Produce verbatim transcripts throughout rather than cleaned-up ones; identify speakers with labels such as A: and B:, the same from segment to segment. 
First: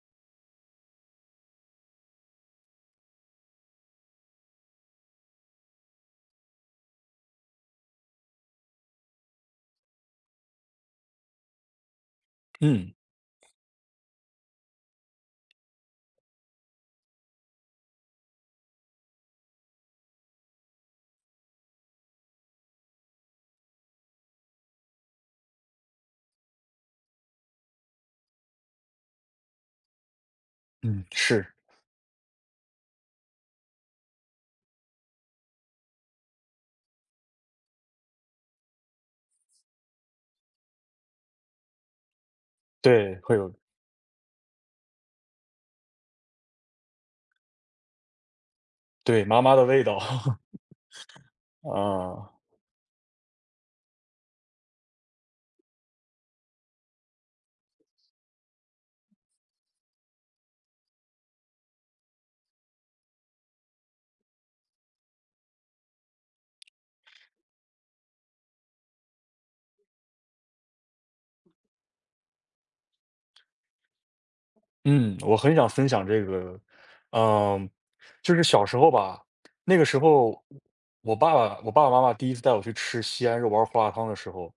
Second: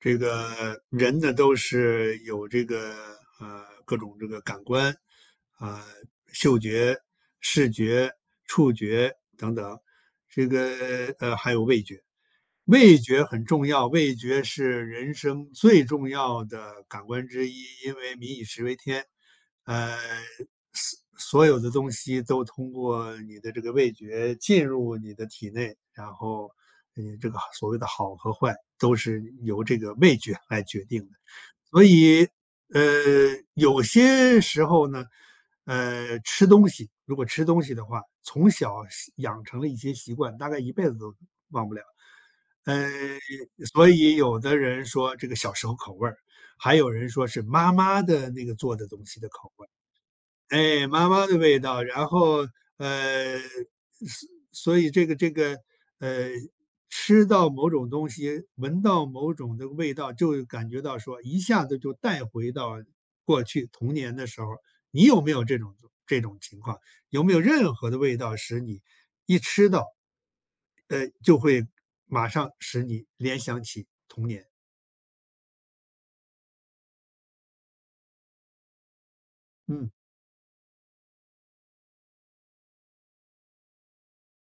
A: 这个人呢都是有这个呃各种这个感官啊、嗅觉、视觉、触觉等等，这个呃还有味觉。
B: 嗯，
A: 味觉很重要，味觉是人生最重要的感官之一，因为民以食为天，呃，所所有的东西都通过你的这个味觉进入你的体内，然后，嗯，这个好所谓的好和坏都是由这个味觉来决定
B: 嗯，
A: 的。
B: 是，
A: 所以，呃，有些时候呢，呃，吃东西，如果吃东西的话，从小习养成了一些习惯，大概一辈子都忘不了。呃，
B: 对，会有
A: 所以有的人说这个小时候口味儿，还有人说是妈妈的那个做的东西
B: 对，
A: 的
B: 妈
A: 口
B: 妈
A: 味
B: 的
A: 儿。
B: 味道。
A: 哎，妈妈的味道，然
B: 啊，
A: 后，呃，所所以这个这个，呃，吃到某种东西，闻到某种的味道，就感觉到说一下子就带回到过去童年的时候。你有没有这种这种情况？有没有任何的味道使你一吃到，呃，就会马上使你联想起童年？
B: 嗯，我很想分享这个，嗯，就是小时候吧。那个
A: 嗯
B: 时候我爸爸我爸爸妈妈第一次带我去吃西安肉丸胡辣汤的时候，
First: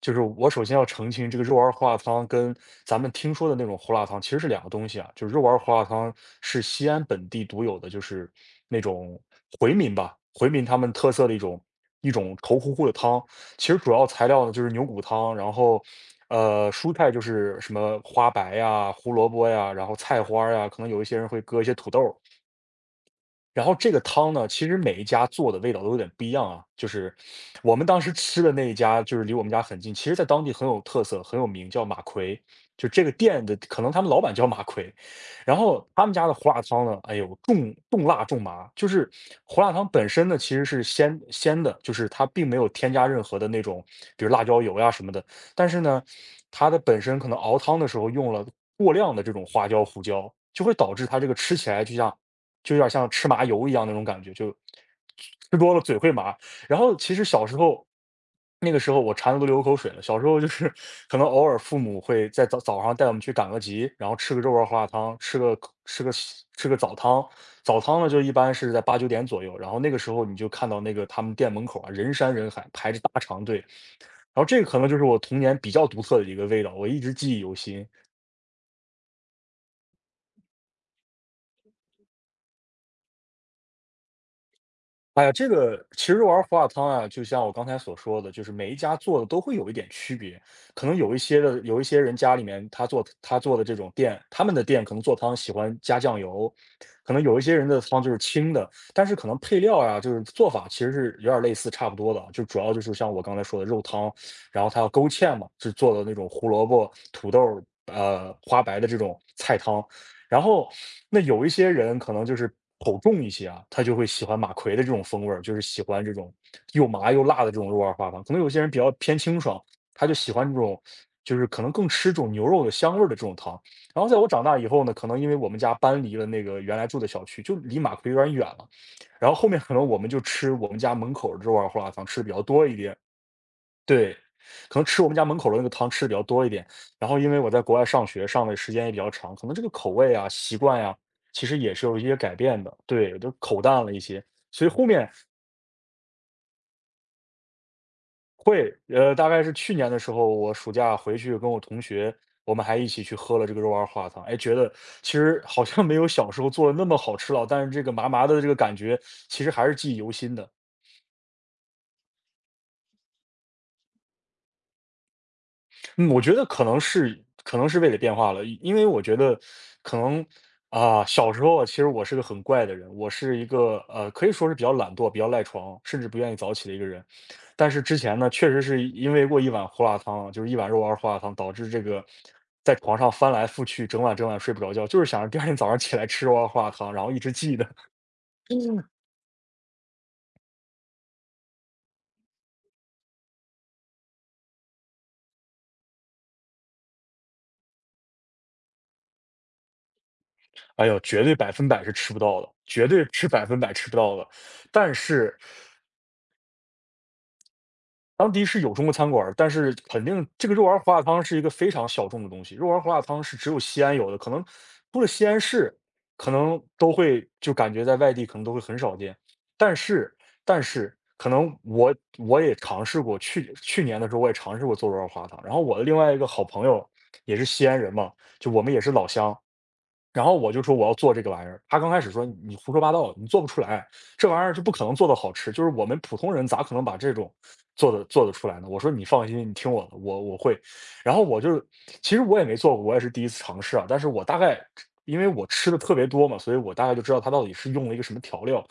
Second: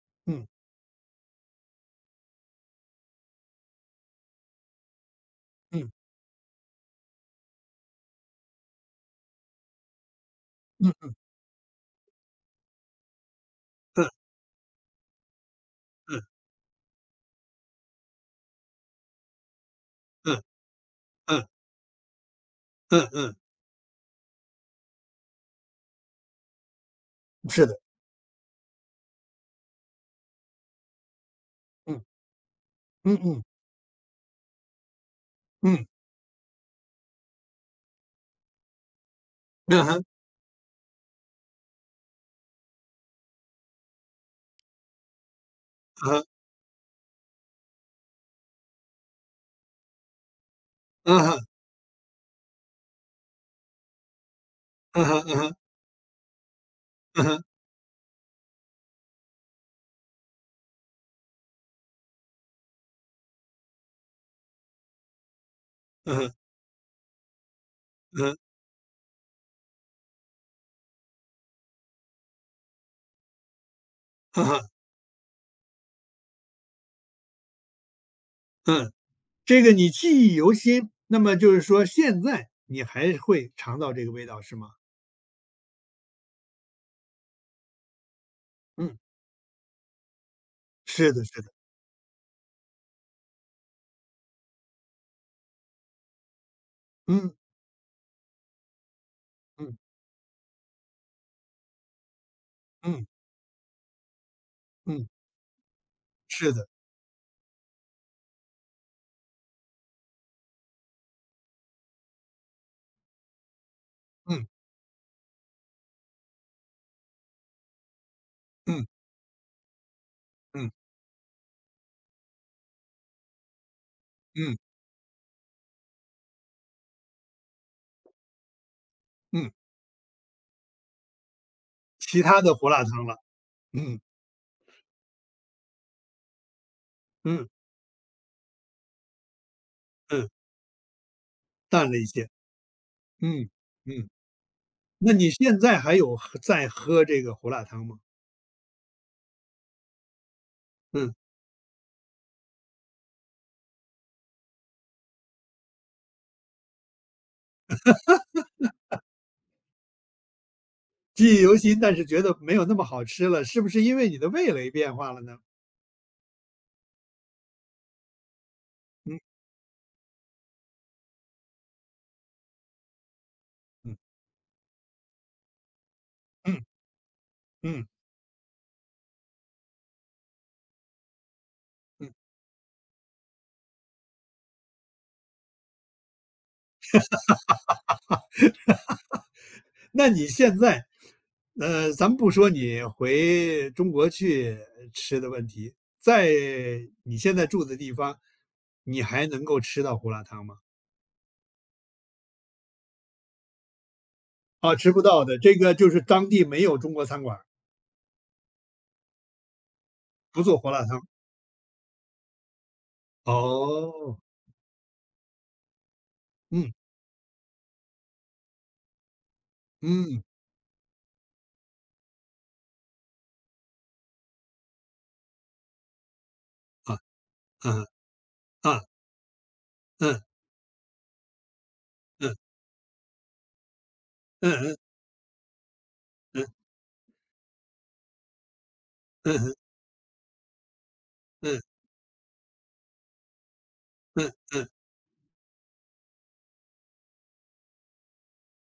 B: 就是
A: 嗯
B: 我首先要澄清，这个肉丸儿胡辣汤跟咱们听说的那种胡辣汤其实是两个东西啊。就是肉丸儿胡辣
A: 嗯
B: 汤是西安本地独有的，就是那种回民吧，回民他们特
A: 嗯
B: 色的一种一种稠乎乎的汤。其实主要
A: 嗯
B: 材料呢就是牛骨汤，然后呃蔬菜就是什么花白呀、胡萝卜呀，然后菜
A: 嗯
B: 花儿呀，可能有一些人会
A: 嗯
B: 搁一些土豆。
A: 嗯嗯，
B: 然后这个汤呢，其实每一家做的味道都有点不一样啊。就是
A: 是的，
B: 我们当时吃的那一家，就是离我们家很近，其实在当地很有特色，很有名，叫马
A: 嗯
B: 奎。就这个
A: 嗯嗯。
B: 店的，可能他们老板叫马奎。然
A: 嗯，
B: 后他们家的胡辣汤呢，哎呦，重重辣重麻，就是胡辣
A: 嗯
B: 汤
A: 哼，
B: 本身呢其实是鲜鲜的，就是它并没有添加任何的那种，比如辣椒油呀什么的。但是呢，
A: 嗯哼，
B: 它的本身可能熬汤的时候用了过量的这种花椒、胡椒，就会导致
A: 嗯
B: 它这个
A: 哼，
B: 吃起来就像就有点像吃麻油一样那种感觉，就
A: 嗯哼，嗯哼，
B: 吃多了嘴会麻。然后其
A: 嗯
B: 实
A: 哼，
B: 小时候，那个时候我馋的都流口水了。小时候就是可能偶尔父母会在早早上带我们去赶个集，然后吃个肉丸花胡辣汤，吃个吃个
A: 嗯哼，
B: 吃个早汤。早汤呢就一
A: 嗯
B: 般是在八九点左右，然后那个时候你就看到那个他们店门口啊人山人海排着大长队，然后这
A: 哼，
B: 个可能就是我童年比较独特的一个味道，我一直记忆犹新。
A: 嗯，嗯这个你记忆犹新，那么就是说现在你还会尝到这个味道是吗？
B: 哎呀，这个其实玩胡辣汤啊，就像我刚才所说的，就是每一
A: 嗯，
B: 家做的都会有一点区别。可能
A: 是
B: 有一
A: 的，
B: 些
A: 是的，
B: 的，有一些人家里面他做他做的这种店，他们的店可能做汤喜欢加酱油，可能
A: 嗯
B: 有一些人的汤就是清的，但是可能配
A: 嗯
B: 料啊、就是做法其实是有点类似差不多的啊，就主要就是
A: 嗯
B: 像我刚才说的肉汤，然后它要勾
A: 嗯，
B: 芡嘛，是做的那种胡
A: 是
B: 萝
A: 的，
B: 卜、土豆、呃花白的这种菜汤。然后那有一些人可能就是口重一些啊，他就会喜欢
A: 嗯
B: 马奎的这种风味儿，就是喜欢这种又麻又辣的这种肉丸花汤。可能有些人比
A: 嗯
B: 较偏清爽，他就喜欢这
A: 嗯
B: 种，就是可能更吃这种牛肉的香味儿的这种汤。然后在我长
A: 嗯
B: 大以后呢，可能因为我们家搬离了那个原来住的小区，就离马奎有点远了。然后后
A: 嗯，
B: 面可能我们就吃我们家门口的肉丸胡辣汤吃
A: 其
B: 的比
A: 他
B: 较
A: 的
B: 多
A: 胡
B: 一
A: 辣
B: 点，
A: 汤了，嗯
B: 对，可能吃我们家门口的那个汤吃的比较多一点。然后因为
A: 嗯
B: 我在国外上学，上的时间也比较长，可能这个口味
A: 嗯，
B: 啊、习惯呀，其实也是
A: 淡了
B: 有一
A: 一
B: 些
A: 些，
B: 改变的。对，就
A: 嗯
B: 口淡了一
A: 嗯，
B: 些，所以后面
A: 那你现在还有喝在喝这个胡辣汤吗？
B: 会。呃，大概是去年的时候，我暑假
A: 嗯。
B: 回去跟我同学，我们还一起去喝了这个肉丸花汤，哎，觉得其实好像没有小时候做的那么好吃了，但是这个麻麻的这个感觉，其实还是记忆犹新的。
A: 记忆犹新，但是觉得没有那么好吃了，是不是因为你的味蕾变化了呢？
B: 嗯，我觉得可能是可能是味蕾变化了，因为我觉
A: 嗯
B: 得可能啊，小时候啊，其实我是个很怪的人，我是一个，
A: 嗯
B: 呃，可以说是比较懒惰、比较赖床，甚至不愿意早
A: 嗯
B: 起的一个人。但是
A: 嗯
B: 之前呢，确实是因为过一碗胡辣汤，就是一碗肉丸胡辣汤，导致这个
A: 嗯，
B: 在床上翻来覆去，整晚整晚睡不着觉，就是想着第二天早上起来吃肉丸胡辣汤，然后一直记得。
A: 那你现在，呃，咱们不说你回中国去吃的问题，在你现在住的地方，你还能够吃到胡辣汤吗？
B: 哎呦，绝对百分百是吃不到的，绝对是百分百吃不到的。
A: 啊，吃
B: 但
A: 不到
B: 是
A: 的，这个就是当地没有中国餐馆儿
B: 当地是有中国餐馆儿，但是肯定
A: 不
B: 这个
A: 做
B: 肉
A: 胡
B: 丸儿
A: 辣
B: 胡
A: 汤。
B: 辣汤是一个非常小众的东西，肉丸儿胡辣汤是只有西安有
A: 哦，
B: 的。可能除了西安市，可能
A: 嗯
B: 都会就感觉在外地可能都会很少见。但是，
A: 嗯
B: 但是可能我我也尝试过，去去年的时候我也尝试过做肉丸儿胡辣汤，然后我的另外一个好朋友
A: 啊
B: 也是西
A: 啊
B: 安人嘛，就我们也
A: 啊
B: 是老乡。
A: 嗯
B: 然后我就说我要做这个玩意儿，他刚开始说
A: 嗯
B: 你胡说八道，你做不出来，这玩意
A: 嗯
B: 儿是不
A: 嗯
B: 可能做的好吃，就是我们普通
A: 嗯
B: 人咋可能把这种做的做得出来呢？我说你放心，你
A: 嗯
B: 听我的，我我会。然后我就，
A: 嗯
B: 其实我也没做过，我也是第一次尝试啊，但是我
A: 嗯
B: 大概，
A: 嗯
B: 因为我吃的特别多嘛，所以我大概就知道它到底是用了一个什么调料。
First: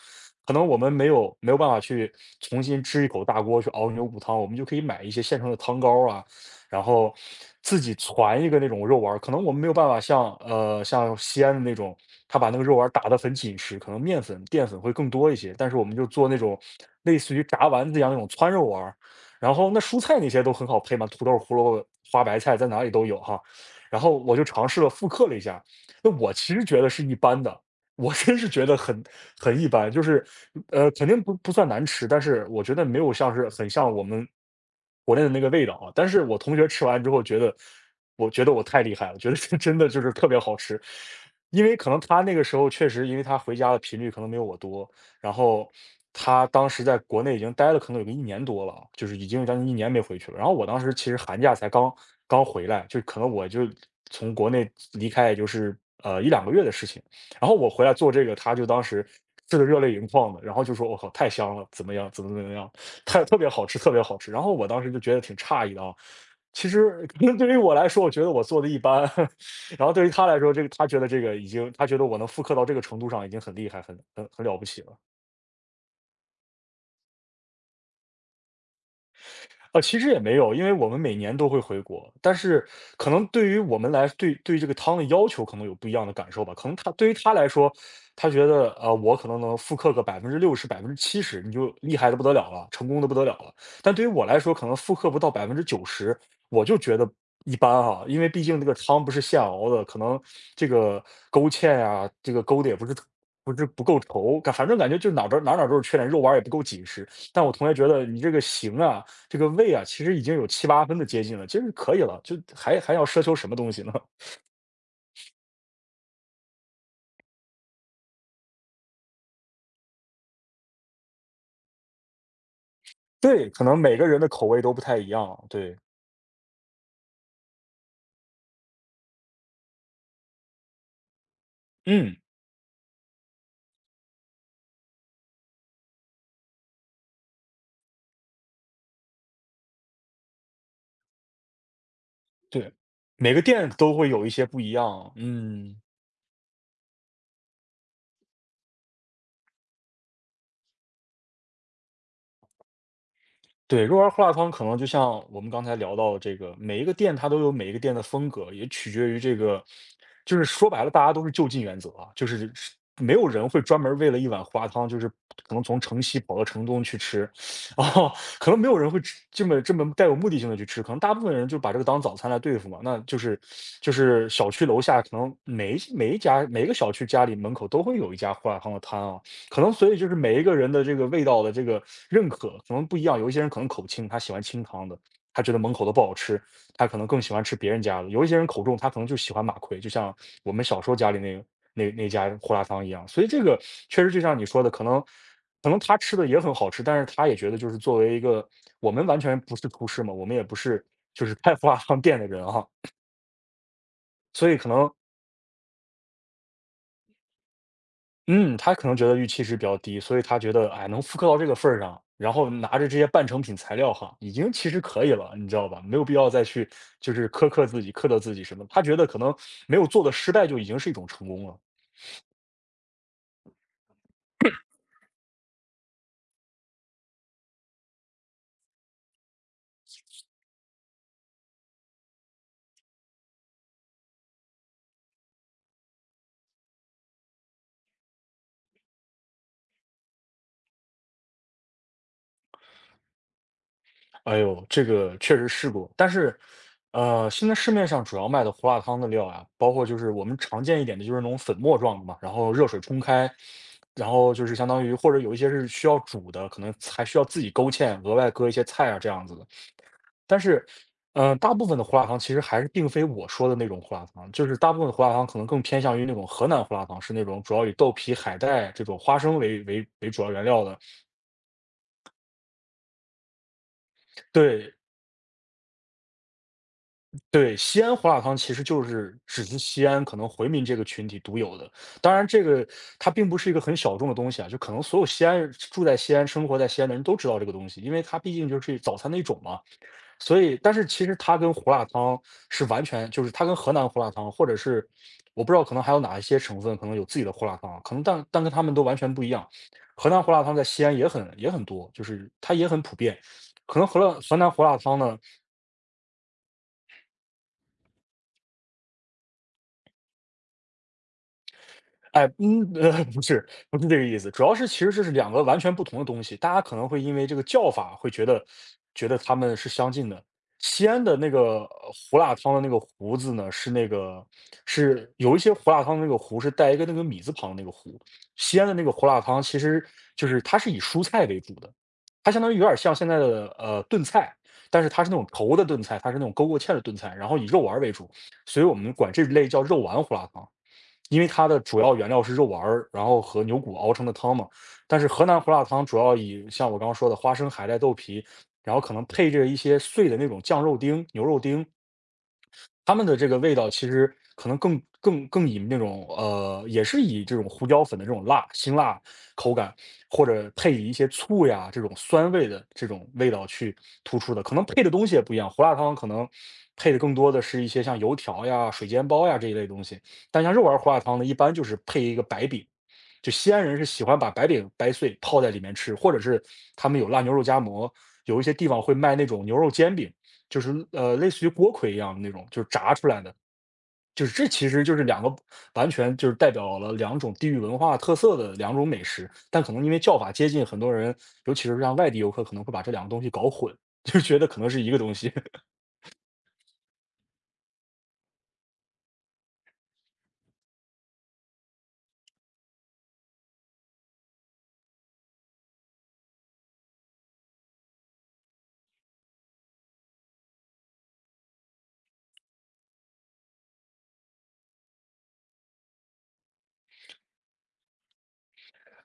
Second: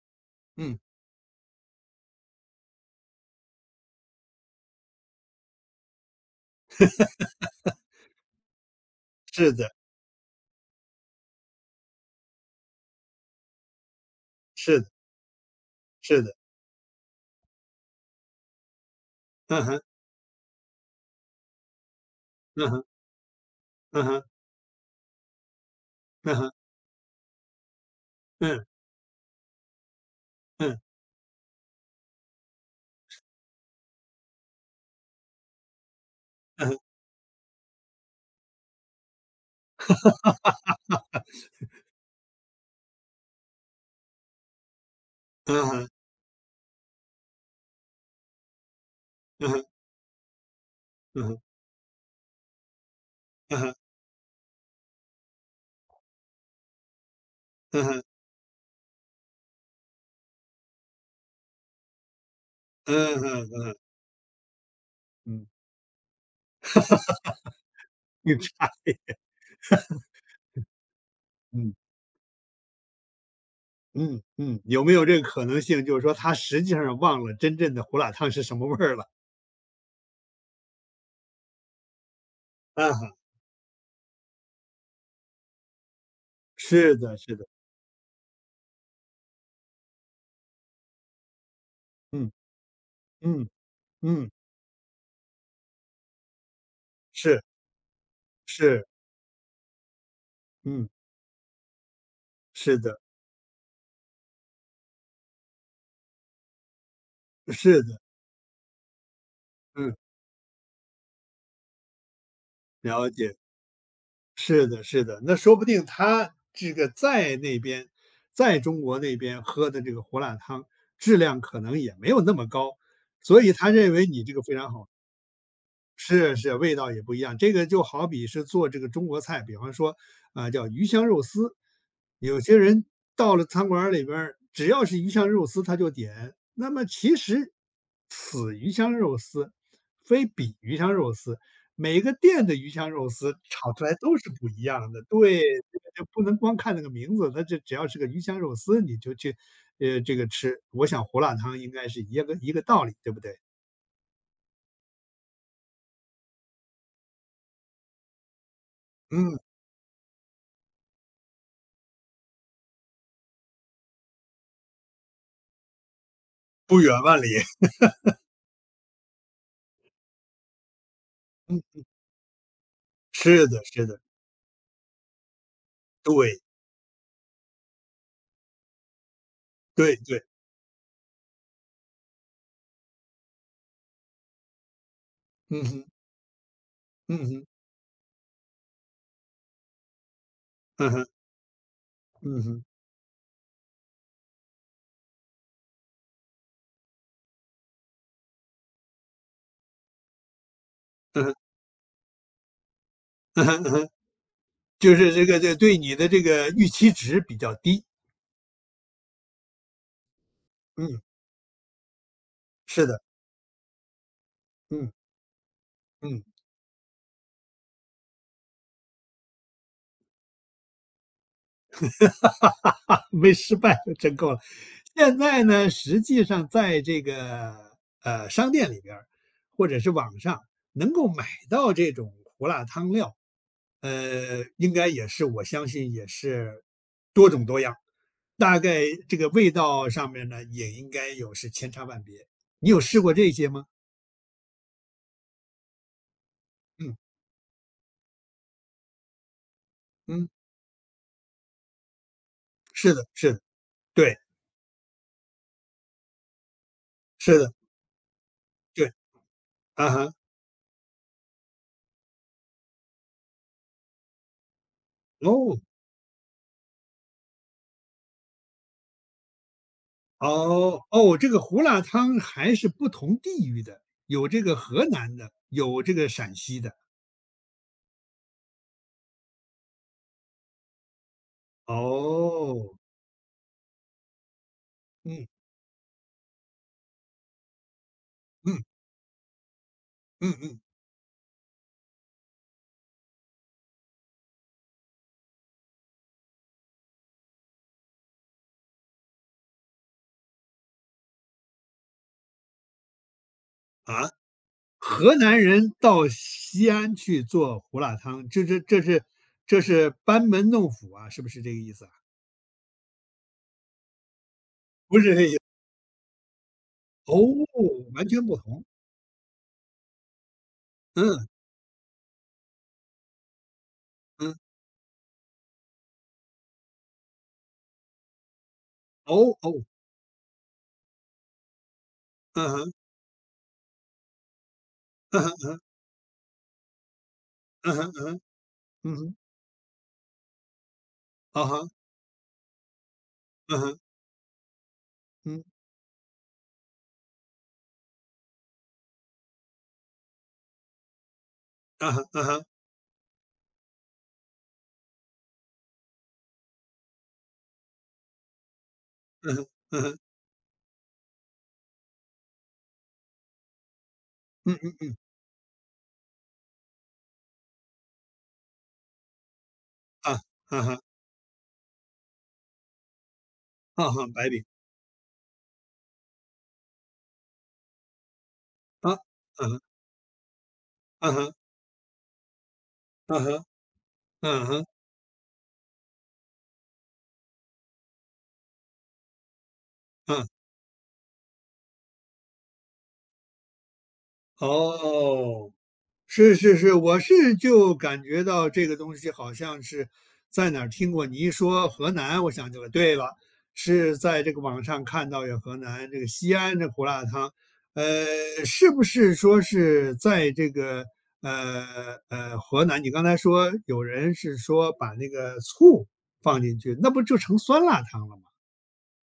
B: 可能我
A: 嗯，
B: 们没有没有办法去重新支一口大锅去熬牛骨汤，我们就可以买一些现成的汤膏啊，然后自己攒一个那种肉丸儿，可能
A: 是
B: 我们没
A: 的，
B: 有办法像，呃像西安的那种，他把那个肉丸儿打得很紧实，可能面粉淀
A: 是
B: 粉
A: 的，
B: 会更多一些，但是我们就
A: 是
B: 做
A: 的，
B: 那种类似于炸丸子一样那种汆肉丸儿，然
A: 嗯
B: 后
A: 哼
B: 那蔬菜那些都很好配嘛，土豆、胡萝卜、花白菜
A: 嗯
B: 在
A: 哼
B: 哪里都有哈。然
A: 嗯
B: 后
A: 哼
B: 我就尝试了复刻了一下，那我
A: 嗯哼
B: 其实觉得是一般的，我真是
A: 嗯
B: 觉得很很一般，就是，
A: 嗯。
B: 呃，肯定不不算难吃，但是我觉得没有像是很像我们国内的那个味道啊。但是我同学吃完之后觉得，我觉得我太厉害了，觉得这 真的就是特别好吃。因为可能他那个时候确实，因为他回家的频率可能没有我多，然
A: 嗯
B: 后
A: 哼，
B: 他当时在国内已经待了可能有个一年多了啊，就是已经有
A: 嗯
B: 将
A: 哼，
B: 近一年没回去了。然后我当时其实
A: 嗯
B: 寒
A: 哼，
B: 假才刚刚回来，就可能我
A: 嗯
B: 就
A: 哼，
B: 从国内离开也就是，呃一两个月的事情。然后我
A: 嗯
B: 回来
A: 哼，
B: 做这个，他就当时吃的热泪盈眶的，然后就说："我靠，太香了，怎么样，怎么怎么样，
A: 嗯
B: 太
A: 哼，
B: 特别
A: 嗯
B: 好
A: 哼，
B: 吃，特别好吃。"然后我当时就觉得挺
A: 嗯，
B: 诧异的啊，其实可能对于我来说，我觉得
A: 你
B: 我做的
A: 差
B: 一般，然后对于他来说，这个他觉得这个已
A: 嗯，
B: 经，
A: 嗯，
B: 他觉得我能复刻到这个程度上，已经很厉害，很
A: 嗯，
B: 很很了
A: 嗯
B: 不起
A: 有没
B: 了。
A: 有这个可能性，就是说他实际上忘了真正的胡辣汤是什么味儿了？
B: 呃，其实也没有，因为我们每年都会回国，但是
A: 嗯
B: 可
A: 哼，
B: 能对于我们来，对对这个汤的要求可能有不一样的感受吧。可能他
A: 是
B: 对于
A: 的，
B: 他
A: 是的，
B: 来说，他觉得，呃，我可能能复刻个百分之六十、百分之七十，你就厉害的不
A: 嗯，
B: 得了了，成功的不得了
A: 嗯，
B: 了。但对于我
A: 嗯，
B: 来说，可能复刻不到百分之九十，我就觉得
A: 是，
B: 一般哈，因为毕竟这个
A: 是，
B: 汤不是现熬的，可能这
A: 嗯，
B: 个勾芡呀、这个勾的也
A: 是
B: 不是
A: 的，
B: 特不是不够稠，感反正感觉就哪边儿哪哪儿都是缺点，肉丸儿也不够紧实。但我同学
A: 是
B: 觉
A: 的，
B: 得你这个行啊，这个味啊，
A: 嗯，
B: 其实已经有七八分的接近了，其实可以了，就还还要
A: 了
B: 奢
A: 解，
B: 求什么东西呢？
A: 是的，是的，那说不定他这个在那边，在中国那边喝的这个胡辣汤质量可能也没有那么高，所
B: 对，
A: 以
B: 可
A: 他
B: 能
A: 认
B: 每
A: 为
B: 个人
A: 你
B: 的
A: 这个
B: 口
A: 非
B: 味
A: 常
B: 都不
A: 好。
B: 太一样，对，
A: 是是，味道也不一样。这个就好比是做这个中国菜，比方说，啊，叫鱼香肉丝，
B: 嗯，
A: 有些人到了餐馆儿里边儿，只要是鱼香肉丝他就点。那么其实此鱼香肉丝，非彼鱼香肉丝，每个店的鱼
B: 对，
A: 香肉丝
B: 每个店
A: 炒出来
B: 都会
A: 都
B: 有
A: 是
B: 一些
A: 不
B: 不
A: 一
B: 一
A: 样的。
B: 样，
A: 对，这
B: 嗯。
A: 个就不能光看那个名字，它这只要是个鱼香肉丝，你就去，呃，这个吃。我想胡辣汤应该是一个一个道理，对不对？
B: 对，肉丸儿胡辣汤可能就像我们刚才聊到的这个，每一个店它都有每一个店的风格，也取决于这
A: 嗯，
B: 个就是说白了，大家都是就近原则啊，就是是没有人会专门儿为了一碗胡辣汤，就是可能从城西跑到城
A: 不
B: 东去
A: 远万里。
B: 吃，啊，可能没有人会吃这么这么带有目的性的去吃，可能大部分人就把这个当早餐来对付嘛。那就是
A: 是的是
B: 就
A: 的，
B: 是小区楼下可能每一每一
A: 对，
B: 家每一个小区家里门口都会有一家胡辣汤的摊啊，可能所
A: 对
B: 以就是
A: 对，
B: 每一个人的这个味道的这个认可可能不一样，有一些人可能口轻，他喜欢清汤的，他觉得
A: 嗯
B: 门
A: 哼，
B: 口的不好吃，他可能
A: 嗯
B: 更喜欢
A: 哼，
B: 吃别人家的；有一些人口重，他可能就喜欢马奎，就像我们小时
A: 嗯
B: 候
A: 哼，
B: 家里那个那那家
A: 嗯
B: 胡
A: 哼，
B: 辣汤一样。所以这个确实就像你说的，可能可能他吃的也很好吃，但是他也觉得就是作为一个我们完全不是厨师嘛，我们也不是
A: 嗯
B: 就
A: 哼，
B: 是开胡辣汤店的人哈，
A: 嗯哼，嗯哼，
B: 所以可能
A: 就是这个这对你的这个预期值比较低，
B: 嗯，他可能觉得预期值比较低，所以他觉得，哎，
A: 嗯，
B: 能复刻到这个份儿上，然后拿
A: 是
B: 着这
A: 的，
B: 些半成品材料哈，已经其实
A: 嗯，
B: 可以了，你知道吧？没有必
A: 嗯。
B: 要再去就是苛刻自己、苛责自己什么他觉得可能没有做的失败就已经是一种成功了。
A: 啊，没失败就真够了。现在呢，实际上在这个呃商店里边儿或者是网上能够买到这种胡辣汤料，呃，应该也是我相信也是多种多样，大概这个味道上面呢也应该有是千差万别。你有试过这些吗？
B: 哎呦，这个确实试过，但是，
A: 嗯
B: 呃，现在市面上主要卖的胡辣汤的料啊，包括就是我
A: 嗯，
B: 们常见一点的就是那种粉末状的嘛，然后热水
A: 是
B: 冲
A: 的，
B: 开，
A: 是的，
B: 然
A: 对，
B: 后就是相当于或者有一些是需要煮的，可能还需要
A: 是
B: 自己
A: 的，
B: 勾芡，额外搁一些菜
A: 对，
B: 啊这样子的。
A: 啊哈，
B: 但是，嗯，大部分的胡辣汤其实还是并非我说的那种胡辣汤，就是大部分的胡辣汤可能
A: 哦。
B: 更偏向于那种河南胡辣汤，是那种主要以豆皮、海带这种花生为为为主要原料的。
A: 哦，哦，这个胡辣汤还是不同地域的，有这个
B: 对
A: 河南的，有这个陕西的。
B: 对，西安胡辣汤其实就是只是西安可能回民这个群体独有的，当然这
A: 哦，
B: 个它并不是一个很小众的东西啊，就可能所有西
A: 嗯，
B: 安人住在西安、生活在西安的人都知道这个东西，因为它毕竟就
A: 嗯，
B: 是早餐的一种嘛。
A: 嗯
B: 所以
A: 嗯，
B: 但是其实它跟胡辣汤是完全就是它跟河南胡辣汤，或者是我不知道可能还有哪一些省份可能有自己的胡辣汤啊，可能但但跟他们都完全不一样。河南胡辣汤在西安也很也很多，就是它也很普遍。可能河
A: 啊，
B: 南河南胡辣汤
A: 河
B: 呢，
A: 南人到西安去做胡辣汤，这这这是这是班门弄斧啊，是不是这个意思啊？
B: 哎，嗯，呃，不是，不是这个意思，主要是其实
A: 不
B: 这是
A: 是这意
B: 两
A: 思，
B: 个完全不同的东西，大家可能会
A: 哦，
B: 因为这个叫法
A: 完
B: 会觉
A: 全不
B: 得
A: 同。
B: 觉得他们是相近的。西安的
A: 嗯，
B: 那个呃胡辣汤的那个胡字呢，是那个
A: 嗯，
B: 是有一些胡辣汤的那个胡是带一个那个米字旁的那个胡，西安的那个胡辣
A: 哦，
B: 汤其
A: 哦，
B: 实就是它是以蔬菜为主的，它相
A: 嗯
B: 当于有
A: 哼，
B: 点像现在的呃炖菜，但是它是那
A: 嗯
B: 种
A: 哼，
B: 稠的炖菜，它是那种勾过芡的炖菜，然后以肉
A: 嗯
B: 丸儿
A: 哼，
B: 为
A: 嗯
B: 主，
A: 哼，
B: 所以我们
A: 嗯
B: 管
A: 哼，
B: 这类叫肉丸胡辣汤。因为
A: 啊
B: 它的
A: 哈，
B: 主要原料是肉丸儿，然后和
A: 嗯
B: 牛骨
A: 哼，
B: 熬成的汤嘛。但是河南
A: 嗯，
B: 胡辣汤主要以像我刚刚说的花生、海带、豆皮，然后可能配着一些碎的那种酱肉丁、牛肉丁，
A: 啊哈，嗯哼
B: 他们的这个味道其实可能更更更以那种呃，也是以这种胡椒粉的这种辣辛辣
A: 嗯哼，
B: 口感，
A: 嗯哼，
B: 或者配以一些醋呀这种酸味的这种味道去突出的。可
A: 嗯
B: 能
A: 嗯
B: 配的
A: 嗯，
B: 东西也不一样，胡辣汤可能配的更多的是一些像油条呀、水煎包呀这一类东西，
A: 啊，
B: 但像
A: 啊
B: 肉丸
A: 哈。
B: 胡辣汤呢，一般就是配一个白饼。就西安人是
A: 啊
B: 喜
A: 哈，
B: 欢
A: 白
B: 把
A: 饼，
B: 白饼掰碎泡在里面吃，或者是他们有辣牛肉夹馍，有一些地方
A: 啊，
B: 会
A: 啊
B: 卖那种牛
A: 哈，
B: 肉煎饼，就是
A: 啊
B: 呃，类
A: 哈，
B: 似于锅盔一样的那种，就是炸出
A: 啊
B: 来的。
A: 哈，
B: 就是
A: 嗯
B: 这
A: 哼，
B: 其实就是两个完全就是代表了两种地域文化特色的两种美食，但可能因为叫
A: 嗯，
B: 法接近，很多人尤其是像外地游客可能会把这两个东西搞混，就觉得可能是一个东西。
A: 哦，是是是，我是就感觉到这个东西好像是在哪儿听过。你一说河南，我想起来，对了，是在这个网上看到有河南这个西安的胡辣汤，呃，是不是说是在这个呃呃河南？你刚才说有人是说把那个醋放进去，那不就成酸辣汤了吗？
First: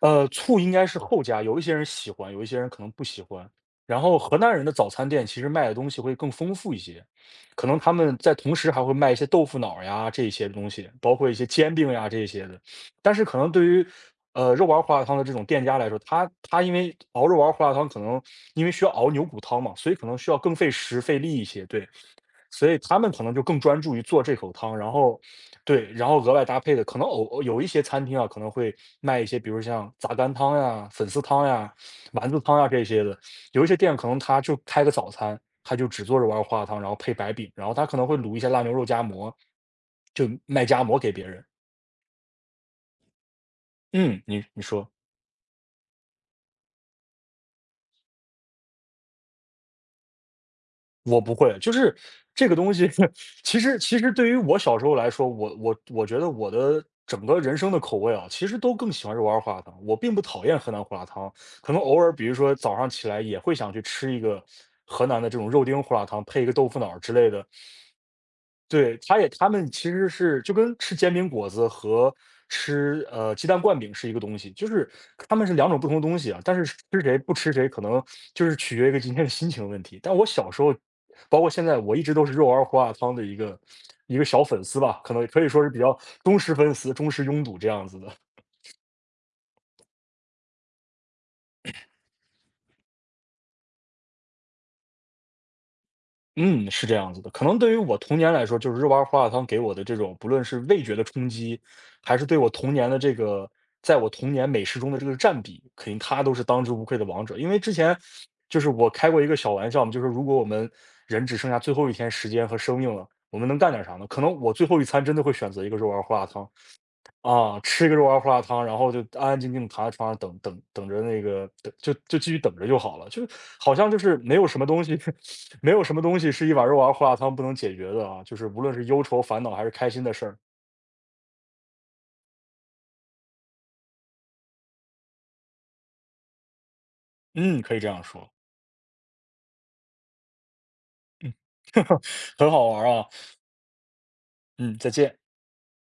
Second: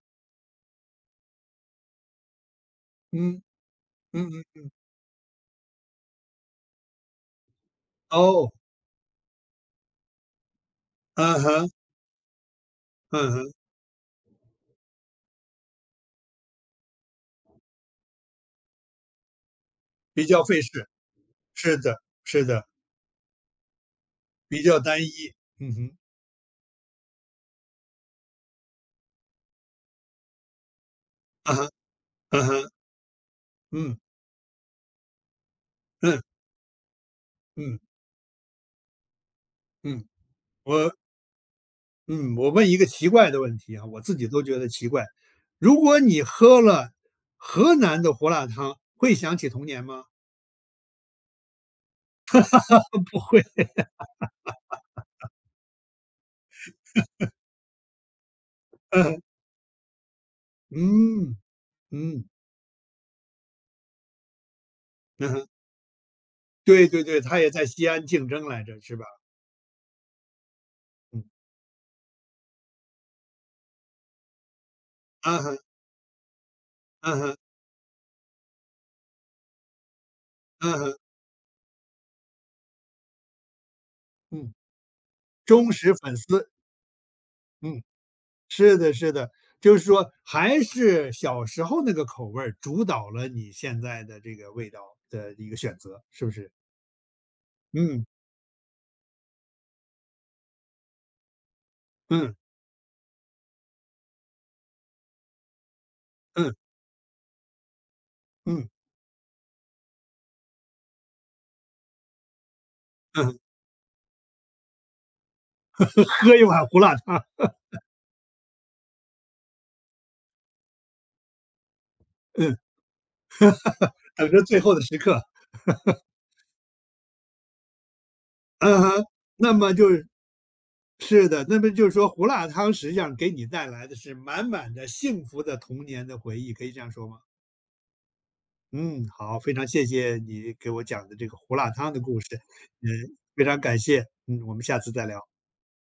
B: 呃，醋应该是后加，有一些人喜欢，有一些人可能不喜
A: 嗯
B: 欢。然后
A: 嗯
B: 河南
A: 嗯，
B: 人的早餐店其实卖的东西会更丰富一些，可能他们在
A: 哦。
B: 同时还会卖一些豆腐脑儿呀这一些东西，包括一
A: 嗯
B: 些
A: 哼，
B: 煎饼呀这一些的。但是
A: 嗯
B: 可能
A: 哼，
B: 对于呃肉丸儿胡辣汤的这种店家来说，他他因为熬肉丸儿胡辣汤可能因为需要熬牛骨汤嘛，所以可能
A: 比
B: 需要
A: 较
B: 更
A: 费
B: 费
A: 事，
B: 时费力一些。
A: 是
B: 对，
A: 的，是的，
B: 所以他们可能就更专注于做这口
A: 比
B: 汤，
A: 较
B: 然
A: 单
B: 后
A: 一，嗯
B: 对，
A: 哼，
B: 然后额外搭配的，可能偶有一些餐厅啊，可能会卖一些，比如像杂干汤呀、粉丝汤
A: 啊哈，
B: 呀、丸子
A: 啊哈，
B: 汤呀这些的。有一些店
A: 嗯
B: 可能他就开个早餐，他就只做
A: 嗯
B: 着丸花汤，然后配白饼，然后
A: 嗯
B: 他可能会卤一些腊牛肉夹馍，
A: 嗯，
B: 就卖夹
A: 我
B: 馍给别人。
A: 嗯，我问一个奇怪的问题啊，我自
B: 嗯，
A: 己都
B: 你
A: 觉
B: 你
A: 得奇
B: 说。
A: 怪，如果你喝了河南的胡辣汤，会想起童年吗？
B: 我不会，就是这个东西，
A: 不会，
B: 其实其实对于我小时候来说，我我我觉得我的整个人生的口味啊，其实都更喜欢
A: 嗯
B: 肉丸胡辣汤。我并不讨厌河南胡辣汤，
A: 嗯
B: 可能偶尔
A: 嗯
B: 比如说早上起来也会想去吃一个河南的
A: 嗯
B: 这
A: 哼，
B: 种肉丁胡辣汤，配一个豆腐
A: 对
B: 脑儿
A: 对
B: 之
A: 对，
B: 类
A: 他
B: 的。
A: 也在西安竞争来着，是
B: 对，
A: 吧？
B: 他也他们其实是就跟吃煎
A: 嗯，
B: 饼果子和吃，呃，鸡蛋灌饼是一个东西，就是他
A: 啊
B: 们
A: 哈，
B: 是两种不同的东西啊，但是吃谁
A: 嗯
B: 不
A: 哼，
B: 吃谁，可能就是取决于一个今天的心情问题。但我小时
A: 嗯
B: 候，
A: 哼，
B: 包括现在，我一直都是肉丸儿胡辣汤的一个一个小
A: 嗯，
B: 粉丝吧，可能也可以说是
A: 忠
B: 比
A: 实
B: 较
A: 粉
B: 忠
A: 丝，
B: 实粉丝、忠实拥堵这
A: 嗯。
B: 样子的。
A: 是的，是的，就是说还是小时候那个口味儿主导了你现在的这个味道的一个选择，是不是？
B: 嗯，是这样子的。可能对于我
A: 嗯
B: 童年来说，就是肉丸儿胡辣汤给我的这种，不论是味觉的冲击，还是
A: 嗯
B: 对我童年的这个，在我童年美食中的这个占比，肯定它都是
A: 嗯
B: 当之无愧的王者。因为之前就
A: 嗯
B: 是我开过一个小玩笑嘛，就是如果我们人只剩下最后一天时间和生命了，
A: 嗯，
B: 我们能干点啥呢？可能我最后一餐真的会选择一个肉丸儿胡辣
A: 喝一
B: 汤，
A: 碗胡辣汤，
B: 啊，吃一个肉丸儿胡辣汤，然后就安安静静地躺在床上等等等着那个等就就继续等
A: 嗯，
B: 着就好了，就好像就是
A: 等
B: 没
A: 着
B: 有
A: 最
B: 什么
A: 后的
B: 东
A: 时
B: 西
A: 刻，
B: 没有什么东西是一碗肉丸儿胡辣汤不能解决的啊，就是无论
A: 嗯
B: 是忧
A: 哼，
B: 愁、烦恼
A: 那
B: 还是
A: 么就
B: 开心
A: 是
B: 的事儿，
A: 是的，那么就是说胡辣汤实际上给你带来的是满满的幸福的童年的回忆，可以这样说吗？
B: 嗯，可以这样说，
A: 嗯，好，非常谢谢你给我讲的这个胡辣 汤的故事，
B: 很好玩儿啊，
A: 嗯，非常感谢，嗯，我们
B: 嗯，
A: 下
B: 再
A: 次再
B: 见。
A: 聊。